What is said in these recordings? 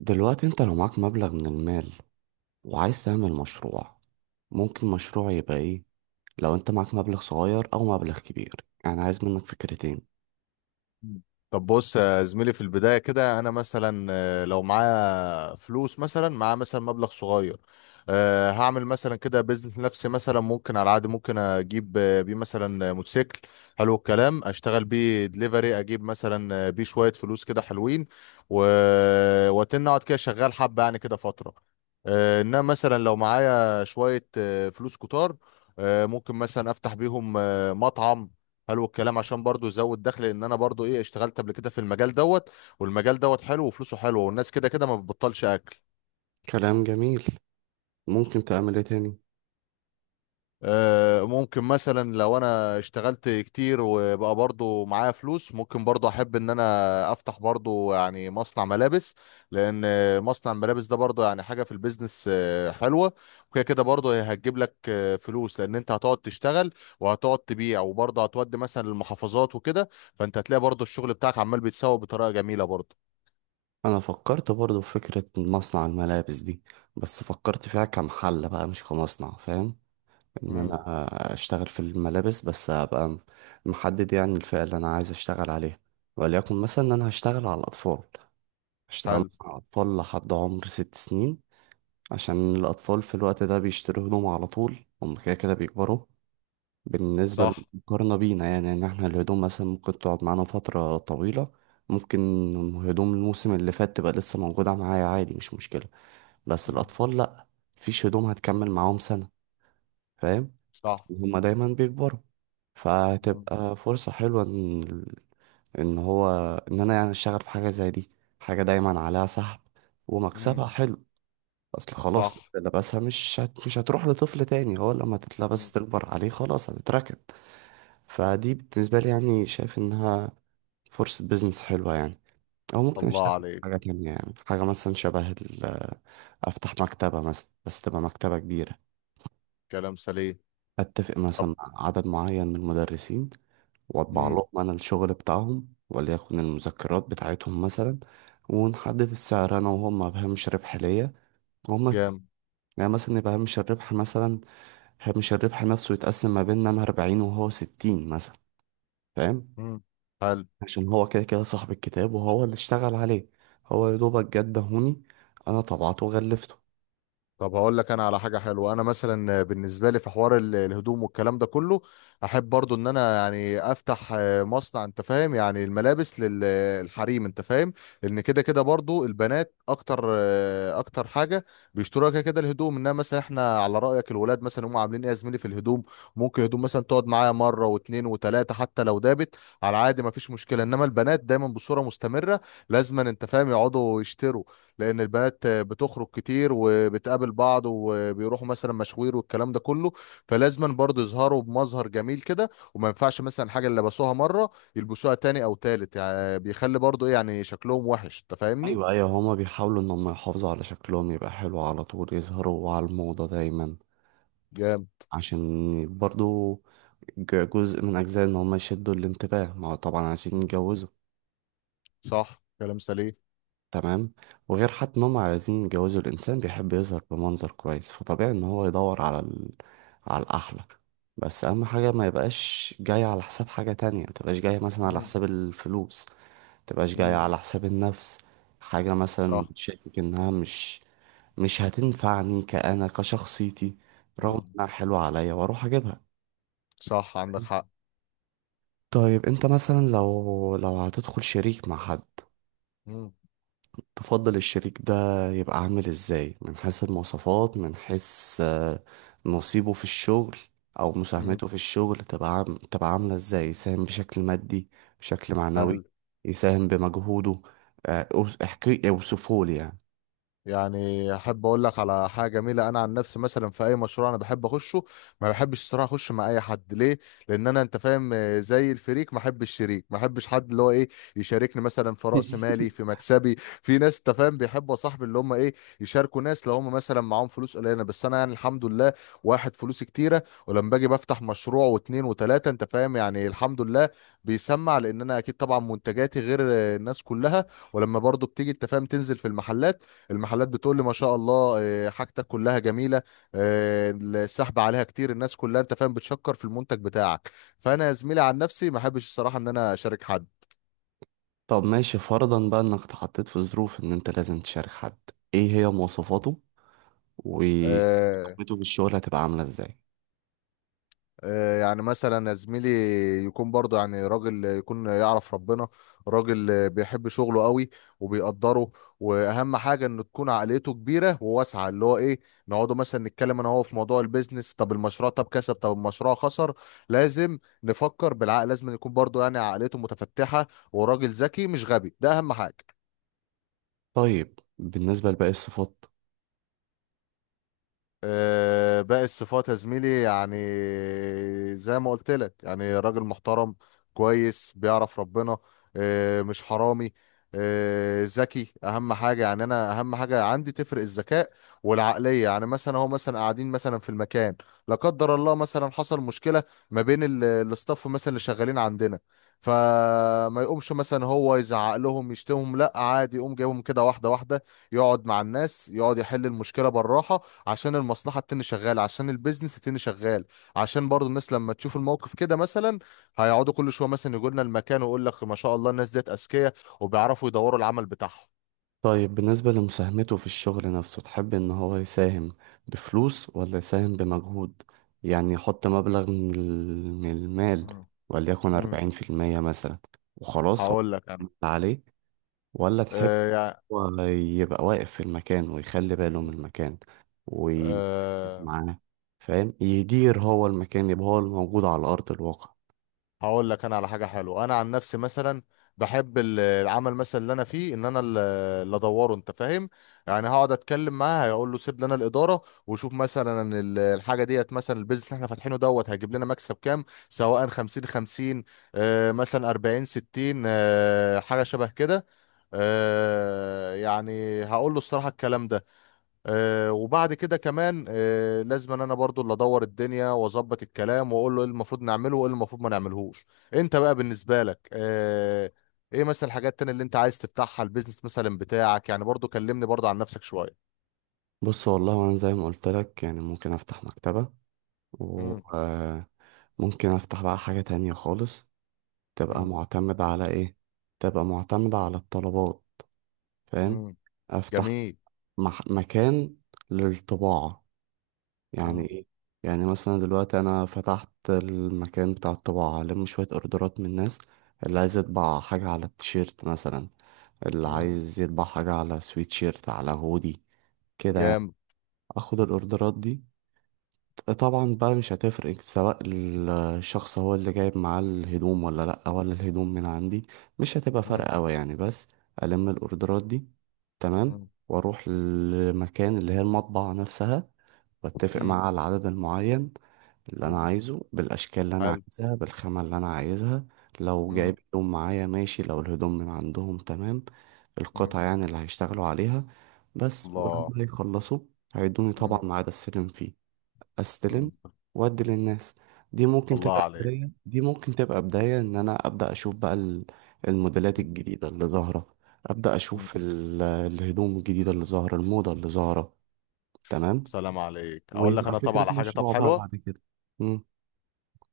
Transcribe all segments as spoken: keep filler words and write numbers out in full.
دلوقتي انت لو معاك مبلغ من المال وعايز تعمل مشروع، ممكن مشروع يبقى ايه؟ لو انت معاك مبلغ صغير او مبلغ كبير. يعني عايز منك فكرتين. طب بص يا زميلي، في البداية كده أنا مثلا آه، لو معايا فلوس مثلا معايا مثلا مبلغ صغير. آه، هعمل مثلا كده بيزنس لنفسي، مثلا ممكن على العادي ممكن أجيب آه، بيه مثلا آه، موتوسيكل. حلو الكلام، أشتغل بيه دليفري، أجيب مثلا آه، بيه شوية فلوس كده حلوين و... وأتن أقعد كده شغال حبة يعني كده فترة. آه، إنما مثلا لو معايا شوية آه، فلوس كتار، آه، ممكن مثلا أفتح بيهم آه، مطعم. حلو الكلام، عشان برضو يزود دخل، لان انا برضو ايه اشتغلت قبل كده في المجال دوت. والمجال دوت حلو وفلوسه حلوه، والناس كده كده ما بتبطلش اكل. كلام جميل. ممكن تعمل ايه تاني؟ آه ممكن مثلا لو انا اشتغلت كتير وبقى برضو معايا فلوس، ممكن برضو احب ان انا افتح برضو يعني مصنع ملابس. لان مصنع الملابس ده برضو يعني حاجه في البيزنس آه، حلوه. وكده كده برضو هي هتجيب لك آه، فلوس، لان انت هتقعد تشتغل وهتقعد تبيع، وبرضو هتودي مثلا للمحافظات وكده. فانت هتلاقي برضو الشغل بتاعك عمال بيتسوق بطريقه جميله برضو. انا فكرت برضو في فكرة مصنع الملابس دي، بس فكرت فيها كمحل بقى مش كمصنع. فاهم؟ ان امم. انا اشتغل في الملابس بس ابقى محدد، يعني الفئة اللي انا عايز اشتغل عليها. وليكن مثلا ان انا هشتغل على الاطفال، هشتغل حلو. مثلا على اطفال لحد عمر ست سنين. عشان الأطفال في الوقت ده بيشتروا هدوم على طول، هم كده كده بيكبروا. بالنسبة صح. للمقارنة بينا، يعني إن إحنا الهدوم مثلا ممكن تقعد معانا فترة طويلة. ممكن هدوم الموسم اللي فات تبقى لسه موجودة معايا عادي، مش مشكلة. بس مم. الأطفال لأ. مفيش هدوم هتكمل معاهم سنة. فاهم؟ صح. هما دايما بيكبروا، مم. فهتبقى فرصة حلوة إن إن هو إن أنا يعني أشتغل في حاجة زي دي. حاجة دايما عليها سحب ومكسبها مم. حلو. اصل خلاص صح. لبسها مش هت... مش هتروح لطفل تاني، هو لما تطلع بس مم. تكبر عليه خلاص هتتركن. فدي بالنسبة لي يعني شايف انها فرصة بيزنس حلوة يعني. او ممكن اشتغل الله في حاجة عليك. تانية، يعني حاجة مثلا شبه ال- افتح مكتبة مثلا، بس تبقى مكتبة كبيرة. كلام سليم. اتفق طب. مثلا مع عدد معين من المدرسين، واطبع امم. لهم انا الشغل بتاعهم وليكن المذكرات بتاعتهم مثلا. ونحدد السعر انا وهم، مبهمش ربح ليا. جام. يعني مثلا يبقى هامش الربح مثلا هامش الربح نفسه يتقسم ما بيننا، أنا أربعين وهو ستين مثلا. فاهم؟ امم. حلو. عشان هو كده كده صاحب الكتاب وهو اللي اشتغل عليه. هو يا دوبك جه اداهوني، أنا طبعته وغلفته. طب هقول لك انا على حاجه حلوه. انا مثلا بالنسبه لي في حوار ال- الهدوم والكلام ده كله، احب برضو ان انا يعني افتح آه، مصنع، انت فاهم يعني، الملابس للحريم، انت فاهم. لان كده كده برضو البنات اكتر آه، اكتر حاجه بيشتروها كده كده الهدوم. انما مثلا احنا على رايك، الولاد مثلا هم عاملين ايه يا زميلي في الهدوم؟ ممكن الهدوم مثلا تقعد معايا مره واتنين وتلاته حتى لو دابت، على عادي مفيش مشكله. انما البنات دايما بصوره مستمره لازما انت فاهم يقعدوا يشتروا، لان البنات بتخرج كتير وبتقابل بعض وبيروحوا مثلا مشاوير والكلام ده كله. فلازما برضه يظهروا بمظهر جميل كده، وما ينفعش مثلا حاجه اللي لبسوها مره يلبسوها تاني او تالت، يعني بيخلي برضه ايه يعني شكلهم وحش، انت فاهمني. أيوة، أيوة، هما بيحاولوا إن هما يحافظوا على شكلهم يبقى حلو على طول، يظهروا على الموضة دايما. جامد. عشان برضو ج- جزء من أجزاء إن هما يشدوا الانتباه، ما هو طبعا عايزين يتجوزوا. صح كلام سليم. تمام. وغير حتى ان هم عايزين يجوزوا، الانسان بيحب يظهر بمنظر كويس، فطبيعي ان هو يدور على ال... على الاحلى. بس اهم حاجه ما يبقاش جاي على حساب حاجه تانية، ما تبقاش جاي مثلا على مم. حساب الفلوس. ما تبقاش جاي مم. على حساب النفس. حاجه مثلا صح. شاكك انها مش مش هتنفعني كأنا كشخصيتي، رغم مم. انها حلوه عليا واروح اجيبها. صح عندك حق. طيب، انت مثلا لو لو هتدخل شريك مع حد، مم. تفضل الشريك ده يبقى عامل ازاي؟ من حيث المواصفات، من حيث آه، نصيبه في الشغل، او مم. مساهمته في الشغل تبقى عام... تبقى عاملة ازاي؟ يساهم بشكل مادي، بشكل حلو. معنوي، يساهم بمجهوده. آه، أوص- احكي اوصفه لي يعني. يعني احب اقول لك على حاجه جميله. انا عن نفسي مثلا في اي مشروع انا بحب اخشه. ما بحبش الصراحه اخش مع اي حد. ليه؟ لان انا انت فاهم آه، زي الفريق، ما احبش شريك، ما احبش حد اللي هو ايه يشاركني مثلا في راس مالي في مكسبي. في ناس انت فاهم بيحبوا يا صاحبي اللي هم ايه يشاركوا ناس، لو هم مثلا معاهم فلوس قليله. بس انا يعني الحمد لله واحد فلوسي كتيره، ولما باجي بفتح مشروع واتنين وتلاته انت فاهم يعني الحمد لله بيسمع، لان انا اكيد طبعا منتجاتي غير آه، الناس كلها. ولما برضو بتيجي انت فاهم تنزل في المحلات، المحلات بتقول لي ما شاء الله آه، حاجتك كلها جميله، آه، السحب عليها كتير، الناس كلها انت فاهم بتشكر في المنتج بتاعك. فانا يا زميلي عن نفسي ما احبش الصراحه ان انا اشارك حد. طب ماشي، فرضا بقى انك اتحطيت في ظروف ان انت لازم تشارك حد، ايه هي مواصفاته؟ آه، ومساهمته في الشغل هتبقى عاملة ازاي؟ آه، يعني مثلا يا زميلي، يكون برضه يعني راجل، يكون يعرف ربنا، راجل بيحب شغله قوي وبيقدره. واهم حاجه انه تكون عقليته كبيره وواسعه، اللي هو ايه نقعدوا مثلا نتكلم انا هو في موضوع البيزنس. طب المشروع، طب كسب، طب المشروع خسر، لازم نفكر بالعقل. لازم يكون برضه يعني عقليته متفتحه، وراجل ذكي مش غبي، ده اهم حاجه. طيب، بالنسبة لباقي الصفات؟ آه، باقي الصفات يا زميلي يعني زي ما قلت لك، يعني راجل محترم كويس بيعرف ربنا، آه، مش حرامي، آه، ذكي اهم حاجه. يعني انا اهم حاجه عندي تفرق الذكاء والعقليه. يعني مثلا هو مثلا قاعدين مثلا في المكان، لا قدر الله مثلا حصل مشكله ما بين ال- الاستاف مثلا اللي شغالين عندنا، فما يقومش مثلا هو يزعق لهم يشتمهم، لا عادي يقوم جايبهم كده واحده واحده، يقعد مع الناس يقعد يحل المشكله بالراحه، عشان المصلحة التاني شغال، عشان البيزنس التاني شغال، عشان برضو الناس لما تشوف الموقف كده مثلا هيقعدوا كل شوية مثلا يقولنا المكان، ويقول لك ما شاء الله الناس ديت أذكياء وبيعرفوا يدوروا العمل بتاعهم. طيب، بالنسبة لمساهمته في الشغل نفسه، تحب إن هو يساهم بفلوس ولا يساهم بمجهود؟ يعني يحط مبلغ من ال- من المال، مم. وليكن امم. أربعين في المية مثلا، وخلاص هو هقول لك انا. عمل عليه. ولا تحب آه يعني. هو يبقى واقف في المكان ويخلي باله من المكان ويركز مم. معاه؟ فاهم؟ يدير هو المكان، يبقى هو الموجود على أرض الواقع. هقول لك انا على حاجه حلوه. انا عن نفسي مثلا بحب ال- العمل مثلا اللي انا فيه، ان انا ال- اللي ادوره انت فاهم. يعني هقعد اتكلم معاه هيقول له سيب لنا الاداره، وشوف مثلا ال- الحاجه ديت، مثلا البيزنس اللي احنا فاتحينه دوت هيجيب لنا مكسب كام، سواء خمسين خمسين آه، مثلا أربعين ستين، آه، حاجه شبه كده. آه، يعني هقول له الصراحه الكلام ده. آه، وبعد كده كمان آه، لازم ان انا برضو اللي ادور الدنيا واظبط الكلام واقول له ايه المفروض نعمله وايه اللي المفروض ما نعملهوش. انت بقى بالنسبه لك آه، ايه مثلا الحاجات التانية اللي انت عايز تفتحها، البيزنس مثلا بتاعك يعني، برضو كلمني برضو عن نفسك شويه. بص، والله أنا زي ما قلت لك يعني ممكن أفتح مكتبة و مم. آه، ممكن افتح بقى حاجة تانية خالص. تبقى مم. معتمدة على إيه؟ تبقى معتمدة على الطلبات. فاهم؟ مم. أفتح جميل. مح مكان للطباعة. يعني مم. إيه؟ يعني مثلا دلوقتي أنا فتحت المكان بتاع الطباعة، ألم شوية أوردرات من الناس اللي عايز يطبع حاجة على التيشيرت مثلا، اللي مم. عايز يطبع حاجة على سويتشيرت، على هودي، كده يعني. جامد. أخد الأوردرات دي، طبعا بقى مش هتفرق سواء الشخص هو اللي جايب معاه الهدوم ولا لأ، ولا الهدوم من عندي، مش هتبقى مم. فرق أوي يعني بس. ألم الأوردرات دي، تمام، مم. وأروح للمكان اللي هي المطبعة نفسها، وأتفق مم. معاه على العدد المعين اللي مم. أنا عايزه، بالأشكال اللي أنا حلو. عايزها، بالخامة اللي أنا عايزها. لو مم. جايب هدوم معايا ماشي، لو الهدوم من عندهم تمام. مم. القطع يعني اللي هيشتغلوا عليها بس. الله. ولما يخلصوا، هيدوني طبعا مم. ميعاد أستلم فيه، استلم مم. وادي للناس. دي ممكن تبقى الله عليك. بداية، دي ممكن تبقى بداية ان انا ابدا اشوف بقى ال- الموديلات مم. الجديدة اللي ظاهرة. ابدا مم. اشوف ال- الهدوم الجديدة اللي ظاهرة، الموضة اللي ظاهرة. تمام. سلام عليك. اقول لك ويبقى انا طبعا فكرة على حاجه طب مشروع بقى حلوه. بعد كده. مم.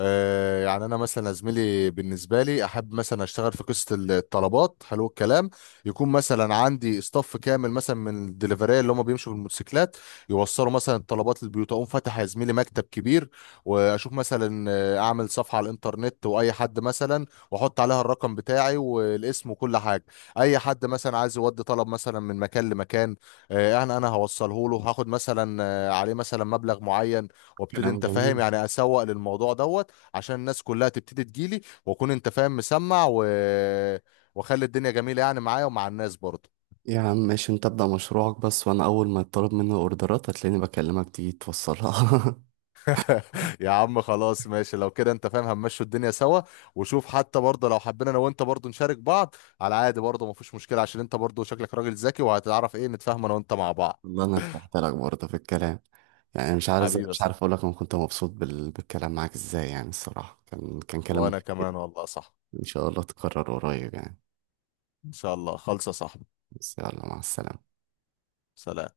آه، يعني انا مثلا يا زميلي بالنسبه لي احب مثلا اشتغل في قصه الطلبات. حلو الكلام، يكون مثلا عندي استاف كامل مثلا من الدليفريه اللي هم بيمشوا بالموتوسيكلات، يوصلوا مثلا الطلبات للبيوت. اقوم فاتح يا زميلي مكتب كبير، واشوف مثلا آه، اعمل صفحه على الانترنت، واي حد مثلا، واحط عليها الرقم بتاعي والاسم وكل حاجه. اي حد مثلا عايز يودي طلب مثلا من مكان لمكان، آه، انا انا هوصله له، هاخد مثلا آه، عليه مثلا مبلغ معين، وابتدي كلام انت فاهم جميل. يعني اسوق للموضوع دوت، عشان الناس كلها تبتدي تجيلي، واكون انت فاهم مسمع و... واخلي الدنيا جميله يعني، معايا ومع الناس برضه. يا عم ماشي، انت ابدا مشروعك بس، وانا اول ما يطلب مني اوردرات هتلاقيني بكلمك تيجي توصلها. يا عم خلاص ماشي، لو كده انت فاهم هنمشوا الدنيا سوا. وشوف حتى برضه لو حبينا انا وانت برضه نشارك بعض، على عادي برضه مفيش مشكله، عشان انت برضه شكلك راجل ذكي وهتعرف ايه نتفاهم انا وانت مع بعض. والله انا ارتحت لك برضه في الكلام، يعني مش عارف حبيبي مش صح. عارف اقول لك انا كنت مبسوط بال... بالكلام معاك ازاي، يعني الصراحة كان كان كلام. وانا كمان والله صح. إن شاء الله تكرر قريب يعني. ان شاء الله خالصه صح. بس يلا، مع السلامة. سلام.